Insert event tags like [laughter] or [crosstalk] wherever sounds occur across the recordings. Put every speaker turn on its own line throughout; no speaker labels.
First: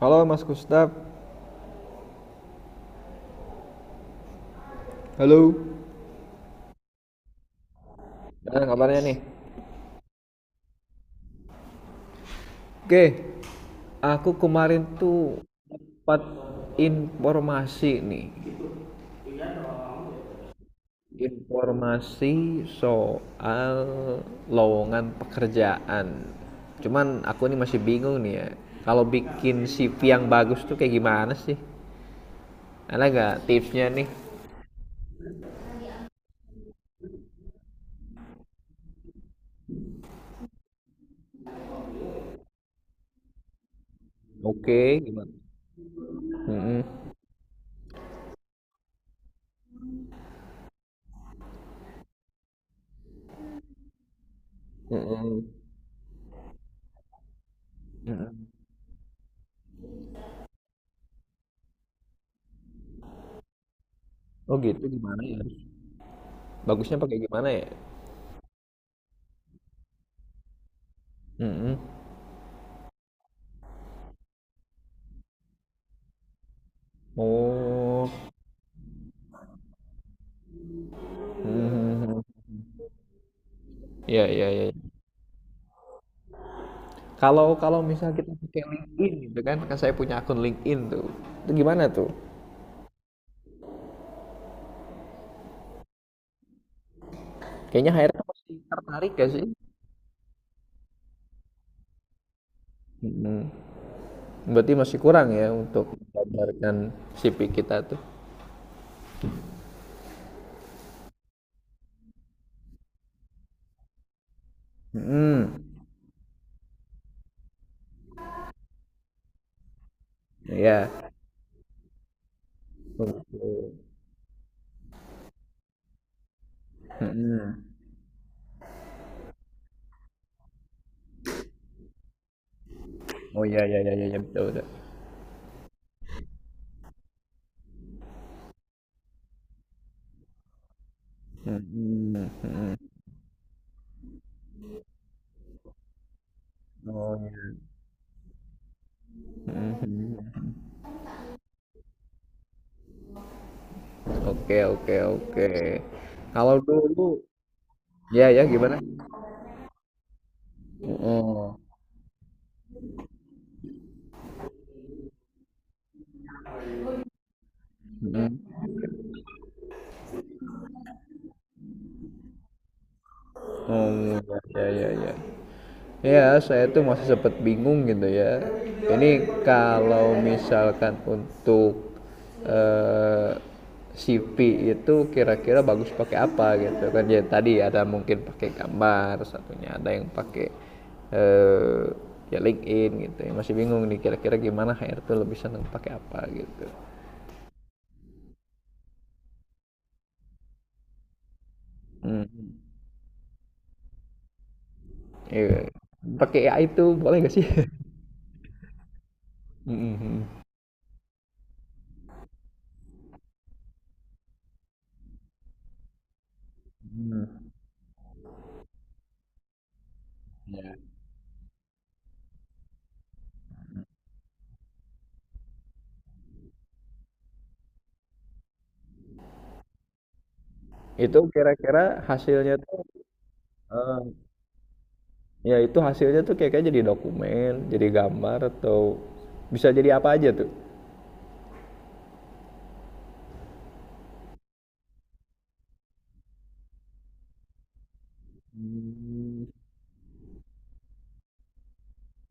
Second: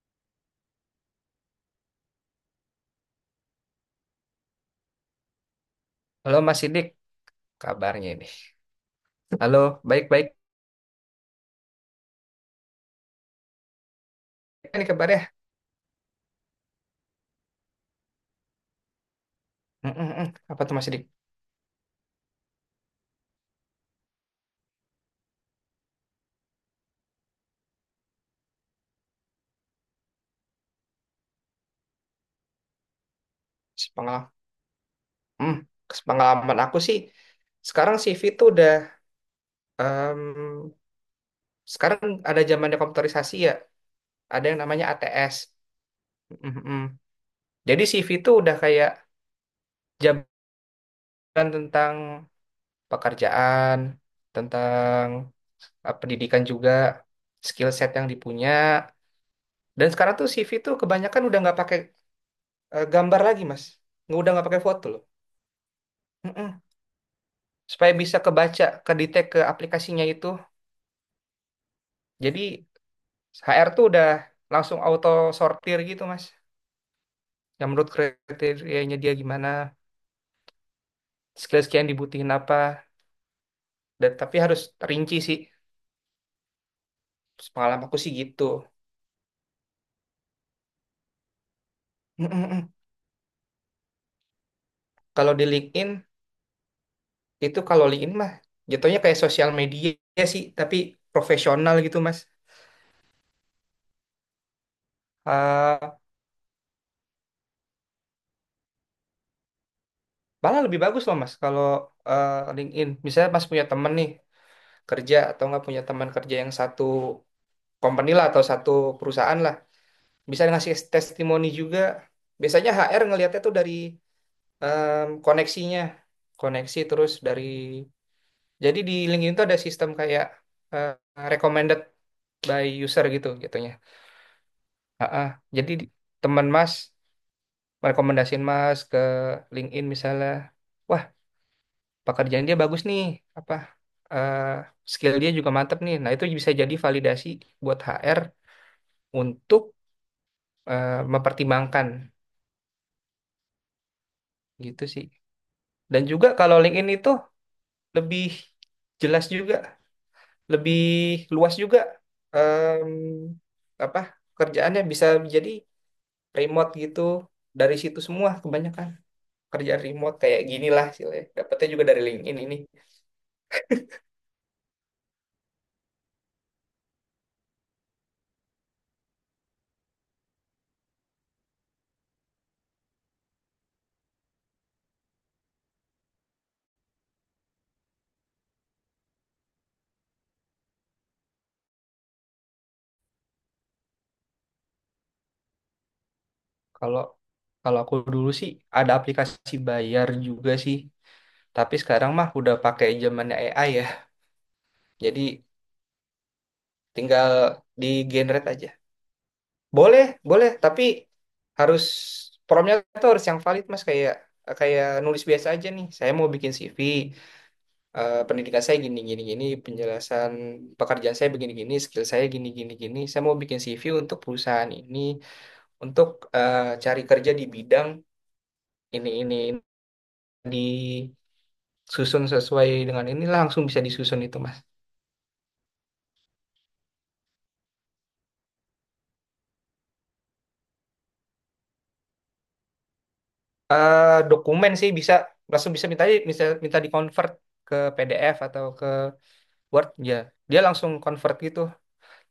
Halo Mas Gustaf. Halo.
Halo Mas Sidik, kabarnya ini.
Gimana kabarnya nih?
Halo, baik-baik
Oke, aku kemarin
ini kabarnya.
tuh dapat informasi nih,
Mm, mm, mm. Apa tuh Mas Sidik?
informasi soal lowongan pekerjaan. Cuman aku ini masih bingung nih ya, kalau bikin CV yang bagus tuh kayak gimana sih? Ada nggak tipsnya nih?
Sepengalaman, hmm, sepengalaman aku sih, sekarang CV tuh udah, em, sekarang ada zamannya komputerisasi ya, ada yang namanya
Oke, gimana?
ATS. Mm, mm, mm.
Mm-mm,
Jadi CV tuh udah kayak jabaran tentang pekerjaan, tentang
mm-mm,
pendidikan juga, skill set yang
mm-mm.
dipunya. Dan sekarang tuh CV tuh kebanyakan udah nggak pakai gambar lagi, Mas. Nggak, udah nggak
Oh
pakai
gitu,
foto.
gimana ya?
Mm-mm.
Bagusnya pakai gimana ya?
Supaya bisa kebaca, kedetek ke aplikasinya itu.
Mm-mm.
Jadi HR tuh udah langsung auto sortir gitu, Mas. Yang menurut
Oh.
kriterianya dia gimana, skill-skill yang
Mhm.
dibutuhin apa. Dan
Ya
tapi
ya,
harus
iya.
rinci sih.
Kalau kalau
Pengalaman aku
misal
sih
kita
gitu.
pakai LinkedIn gitu kan, kan saya punya akun LinkedIn tuh. Itu gimana tuh?
Mm-mm. Kalau di LinkedIn, itu kalau
Kayaknya HR
LinkedIn
tuh
mah
masih
jatuhnya
tertarik
kayak
gak sih?
sosial media sih, tapi profesional gitu, Mas.
Mhm. Berarti masih kurang ya untuk
Eh,
menggambarkan CV kita tuh.
Malah lebih bagus loh, Mas, kalau LinkedIn. Misalnya Mas punya temen nih kerja atau
Hmm.
nggak punya teman kerja yang satu company lah atau satu perusahaan lah bisa ngasih
Ya.
testimoni juga, biasanya HR ngelihatnya tuh dari
Oke.
koneksinya, koneksi, terus dari,
Mhm.
jadi di LinkedIn tuh ada sistem kayak eh, recommended by user gitu
Oh ya
gitunya
ya ya ya, ya betul betul.
Ah, jadi teman Mas merekomendasiin Mas ke LinkedIn misalnya, wah
Mhm.
pekerjaan dia bagus
Mhm.
nih apa, eh, skill dia juga mantep nih, nah itu bisa jadi
Oh
validasi
ya.
buat HR untuk
Mhm.
mempertimbangkan
Oke
gitu
oke
sih.
oke.
Dan juga
Kalau
kalau LinkedIn
dulu,
itu lebih
ya ya, gimana?
jelas juga, lebih luas
Oh.
juga, em, apa, kerjaannya bisa jadi remote gitu, dari situ semua kebanyakan kerjaan remote kayak gini lah istilahnya. Dapatnya juga dari LinkedIn ini.
Oh, ya ya ya. Ya, saya tuh masih sempat bingung gitu ya. Ini kalau misalkan untuk eh, CP itu kira-kira bagus pakai apa gitu kan? Ya tadi ada mungkin pakai gambar, satunya ada yang pakai eh ya LinkedIn gitu. Ya, masih bingung nih kira-kira gimana HR tuh lebih seneng pakai apa gitu.
Kalau kalau aku dulu sih ada aplikasi bayar juga sih, tapi sekarang
Hmm.
mah udah pakai zamannya AI ya. Jadi
Iya. Pakai AI itu boleh
tinggal
gak sih? [laughs]
di generate aja. Boleh,
Mm-mm.
boleh, tapi harus promnya tuh harus yang valid Mas, kayak kayak nulis biasa aja nih. Saya mau bikin CV, pendidikan saya gini gini gini, penjelasan pekerjaan saya begini gini, skill saya gini gini gini. Saya mau bikin CV untuk perusahaan ini, untuk cari kerja di bidang ini ini.
Itu
Disusun
kira-kira hasilnya
sesuai
tuh,
dengan ini, langsung bisa
eh,
disusun itu Mas.
ya itu hasilnya tuh kayak kayak jadi dokumen, jadi gambar atau bisa jadi apa aja tuh.
Dokumen sih bisa langsung bisa minta di convert ke PDF atau ke
Hmm.
Word ya. Dia langsung convert gitu.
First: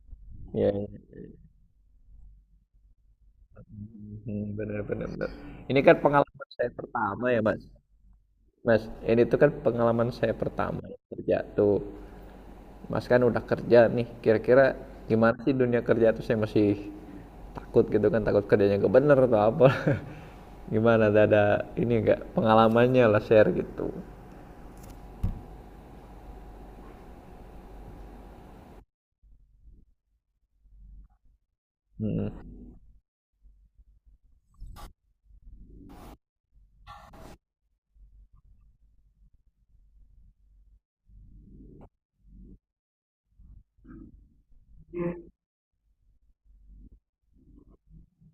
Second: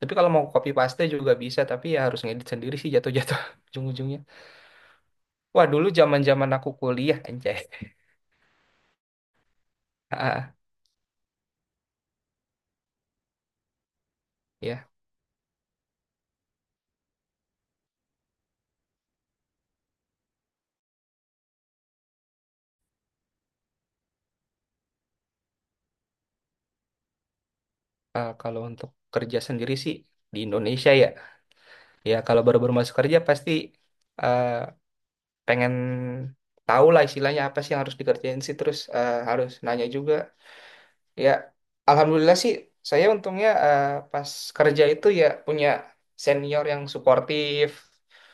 Tapi kalau mau copy
Ya, ya.
paste juga bisa, tapi ya harus ngedit sendiri sih, jatuh-jatuh [laughs] ujung-ujungnya.
Hmm, bener bener bener.
Wah,
Ini
dulu
kan pengalaman
zaman-zaman
saya
aku kuliah
pertama ya
anjay.
Mas.
[laughs]
Mas, ini tuh kan pengalaman saya
Ah,
pertama ya, kerja tuh. Mas kan udah kerja nih. Kira-kira
Ya,
gimana sih dunia kerja tuh, saya masih takut gitu kan, takut kerjanya gak bener atau apa. [laughs] Gimana, ada ini enggak pengalamannya lah share gitu.
kalau untuk kerja sendiri sih di Indonesia ya. Ya kalau
Hmm.
baru-baru masuk kerja pasti eh, pengen tahu lah istilahnya, apa sih yang harus dikerjain sih, terus harus nanya juga. Ya, alhamdulillah sih saya untungnya pas kerja itu ya punya senior yang suportif.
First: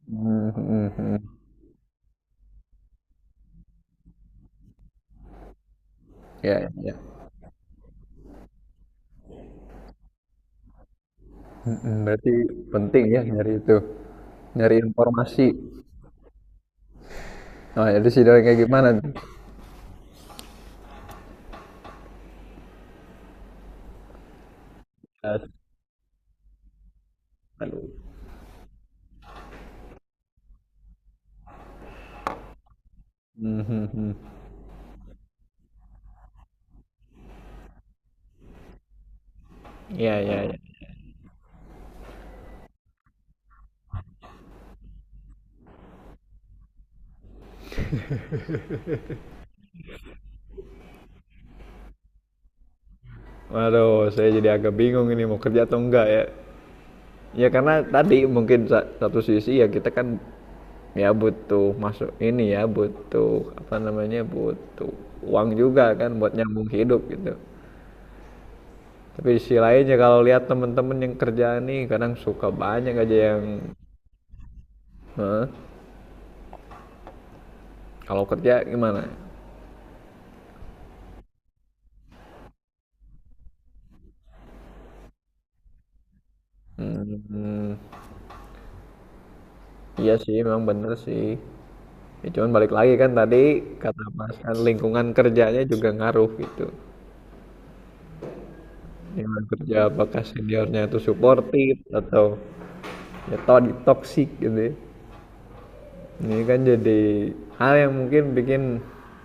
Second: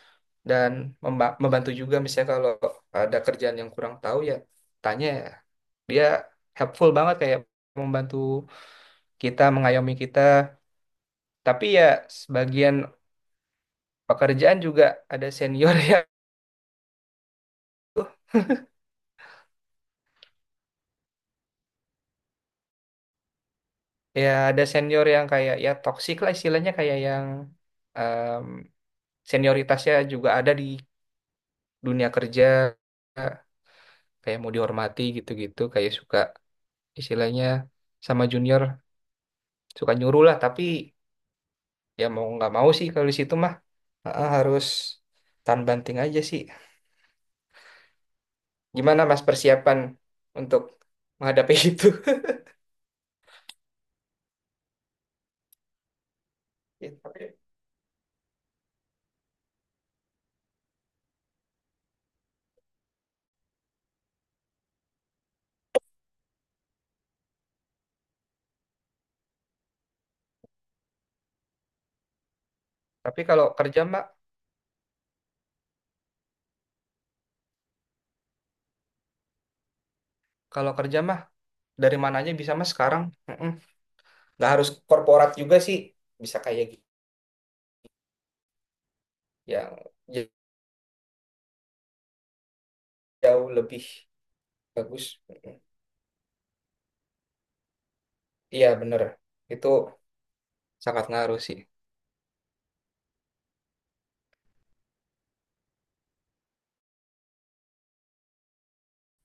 Hmm,
Dan
hmm, hmm.
membantu juga, misalnya kalau ada kerjaan yang kurang tahu ya tanya ya. Dia
Ya,
helpful
ya.
banget, kayak membantu kita, mengayomi kita. Tapi ya
Mm-mm. Berarti
sebagian
penting ya nyari itu,
pekerjaan
nyari
juga ada
informasi.
senior [laughs] yang,
Nah, jadi sih dari kayak gimana tuh?
ya ada senior yang
Yes.
kayak ya toksik lah istilahnya, kayak yang
Aduh.
em, senioritasnya juga ada di dunia kerja,
Mhm.
kayak mau dihormati gitu-gitu, kayak suka istilahnya sama junior suka
Iya,
nyuruh
iya,
lah, tapi
iya.
ya mau nggak mau sih kalau di situ mah. Heeh, harus tahan banting aja sih. Gimana Mas persiapan untuk menghadapi [laughs] itu?
Waduh, saya jadi agak bingung ini mau kerja atau enggak ya.
Ya. Tapi
Ya karena tadi mungkin satu sisi ya kita kan ya butuh masuk ini ya, butuh apa namanya, butuh uang juga kan buat nyambung hidup gitu. Tapi di sisi lainnya kalau lihat temen-temen yang kerja nih kadang suka banyak aja yang,
kalau kerja Mbak,
"Hah? Kalau kerja gimana?
kalau kerja mah dari mana aja bisa Mas sekarang. Heeh. Nggak harus korporat juga sih, bisa kayak gitu
Hmm,
yang
iya
j-
sih, memang bener sih. Ya, cuman balik lagi kan tadi
jauh lebih
kata Mas kan
bagus.
lingkungan
Heeh.
kerjanya juga ngaruh gitu.
Iya bener,
Lingkungan
itu
kerja apakah seniornya itu
sangat ngaruh sih.
suportif atau ya toksik gitu, ya. Ini kan jadi hal yang mungkin bikin,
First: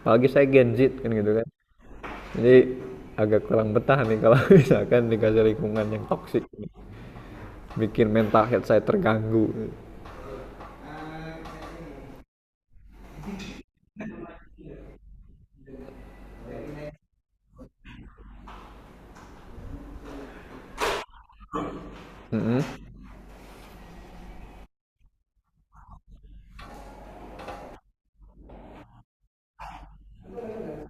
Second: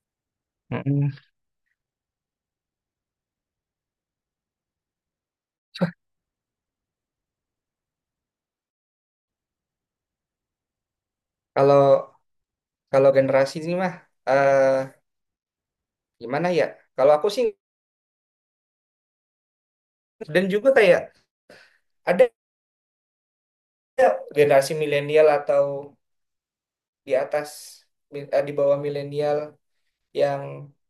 apalagi saya Gen Z kan
Heeh.
gitu kan. Jadi agak kurang betah nih kalau [laughs] misalkan dikasih lingkungan yang toksik, bikin mental health saya terganggu.
Kalau kalau generasi ini mah eh gimana ya? Kalau aku sih, dan juga kayak ada
Mm-mm.
generasi milenial atau di atas, di bawah milenial yang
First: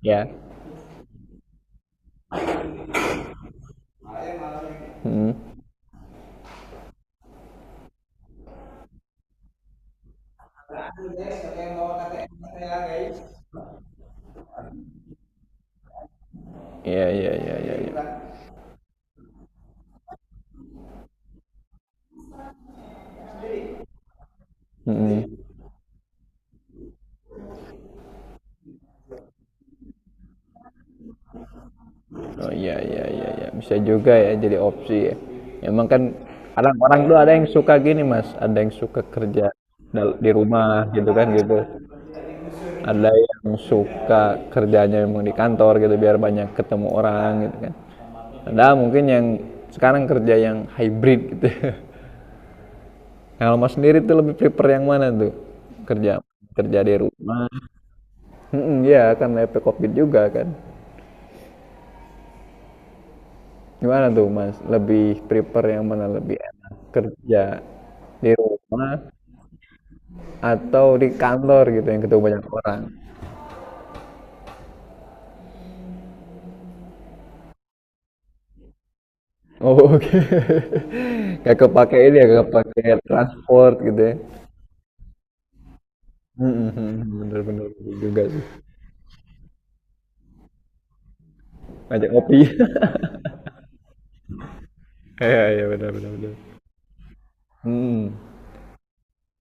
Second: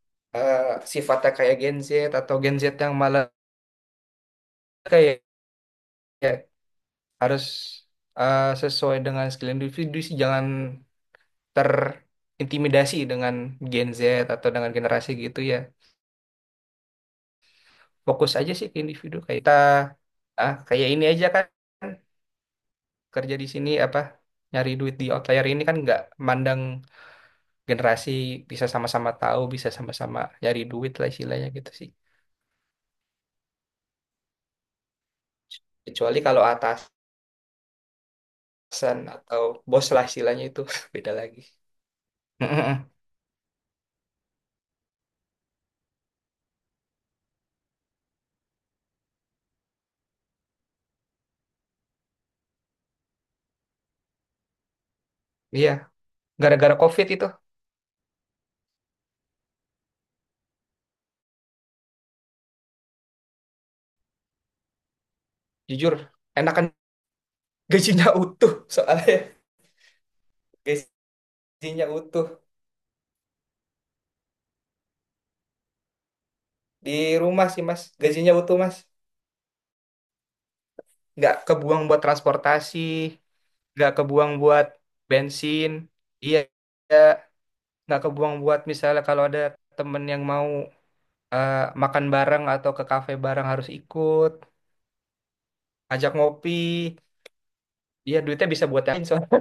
Ya.
eh, sifatnya kayak Gen Z, atau Gen Z yang malah kayak
Mm-mm.
kayak harus sesuai dengan skill individu sih, jangan terintimidasi dengan Gen Z atau dengan generasi gitu ya.
Iya, iya, iya, iya, iya.
Fokus aja sih ke individu, kayak kita ah kayak ini aja kan, kerja di sini apa, nyari duit di
Mm-mm.
outlier ini kan nggak mandang generasi, bisa sama-sama tahu, bisa sama-sama nyari duit lah istilahnya gitu sih.
Oh iya iya iya iya, bisa juga ya jadi opsi ya. Emang kan
Kecuali kalau
kadang
atas,
orang tuh ada yang suka gini Mas, ada yang
atasan
suka
atau
kerja
bos lah
di
istilahnya itu
rumah
[laughs]
gitu
beda
kan
lagi.
gitu.
[laughs]
Ada yang suka kerjanya memang di kantor gitu biar banyak ketemu orang gitu kan. Ada mungkin yang sekarang kerja yang hybrid gitu. [laughs] Kalau Mas sendiri tuh lebih prefer yang mana tuh?
Iya,
Kerja
gara-gara
kerja di
COVID itu,
rumah. Mm-mm. Iya kan efek COVID juga kan. Gimana tuh Mas, lebih prefer yang
jujur,
mana? Lebih enak
enakan
kerja
gajinya
di
utuh
rumah
soalnya. [laughs]
atau di kantor gitu
Gajinya
yang ketemu
utuh.
banyak orang?
Di rumah sih, Mas. Gajinya utuh, Mas.
Oh, [laughs] oke.
Nggak
Gak
kebuang
kepake
buat
ini ya, nggak
transportasi,
kepakai transport
nggak
gitu ya?
kebuang buat bensin. Iya,
Mhm mhm,
iya.
bener bener bener
Nggak
juga
kebuang
sih.
buat misalnya kalau ada temen yang mau makan
Ngajak ngopi.
bareng
[laughs]
atau ke kafe bareng harus ikut,
Iya iya, benar benar
ajak
bener.
ngopi.
Mhm,
Iya, duitnya bisa buat yang lain soalnya.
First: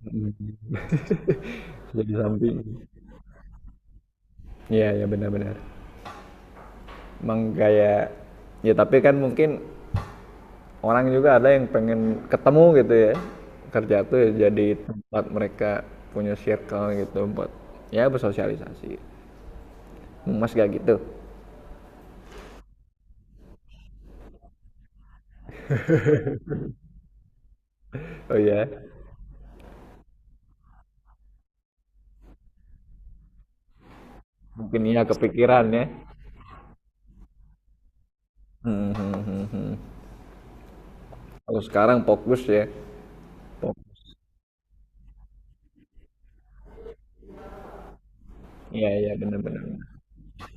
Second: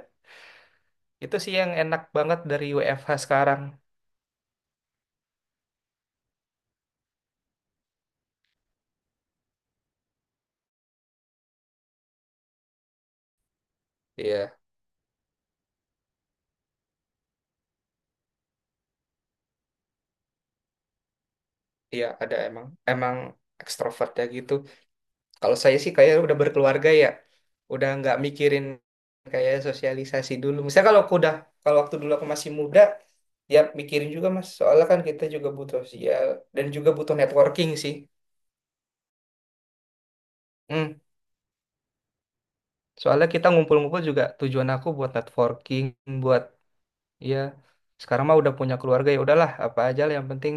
mhm,
Itu sih yang enak
jadi
banget
samping.
dari WFH sekarang.
Iya iya, benar benar. Emang kayak ya tapi kan mungkin orang juga ada yang pengen ketemu gitu ya, kerja tuh ya
Iya,
jadi tempat mereka punya circle gitu buat ya bersosialisasi mas gak gitu.
iya ada, emang emang ekstrovert ya gitu. Kalau saya sih kayak udah berkeluarga ya, udah nggak
Oh
mikirin
ya,
kayak sosialisasi dulu. Misalnya kalau aku udah, kalau waktu dulu aku masih muda, ya mikirin juga Mas.
mungkin
Soalnya kan
iya
kita juga
kepikiran
butuh
ya.
sosial dan juga butuh networking sih.
Hmm, hmm, hmm, hmm.
Hmm.
Kalau sekarang fokus ya.
Soalnya kita ngumpul-ngumpul
Fok-
juga tujuan aku buat networking, buat, ya sekarang mah udah punya
Iya
keluarga,
iya,
ya udahlah
benar-benar,
apa aja lah yang penting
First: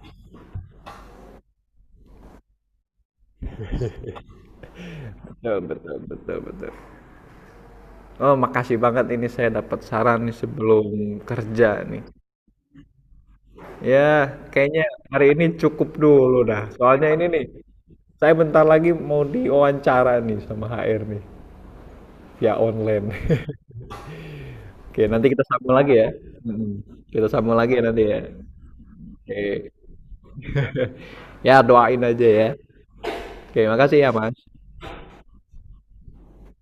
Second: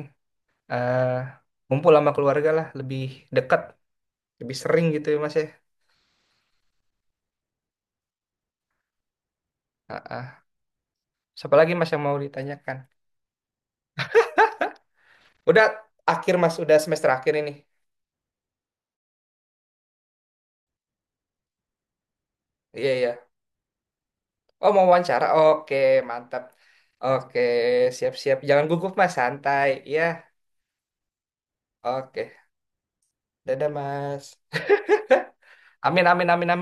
eh kumpul sama keluarga lah, lebih dekat, lebih sering gitu ya Mas ya.
betul betul betul betul. Oh makasih banget ini, saya dapat
Ah,
saran nih
ah.
sebelum
Siapa
kerja
lagi Mas
nih.
yang mau ditanyakan?
Ya kayaknya hari ini
Udah
cukup
akhir
dulu
Mas,
dah,
udah
soalnya
semester
ini
akhir
nih,
ini.
saya bentar lagi mau diwawancara nih sama HR nih, via
Iya,
online.
iya,
[laughs]
oh mau
Oke,
wawancara,
nanti kita sambung
oke.
lagi ya.
Mantap.
Mhm. Kita
Oke.
sambung lagi ya nanti
Siap,
ya.
siap, jangan gugup Mas,
Oke.
santai, iya.
Ya doain aja
Oke.
ya. Oke,
Dadah
makasih ya
Mas.
Mas.
Amin, amin, amin, amin.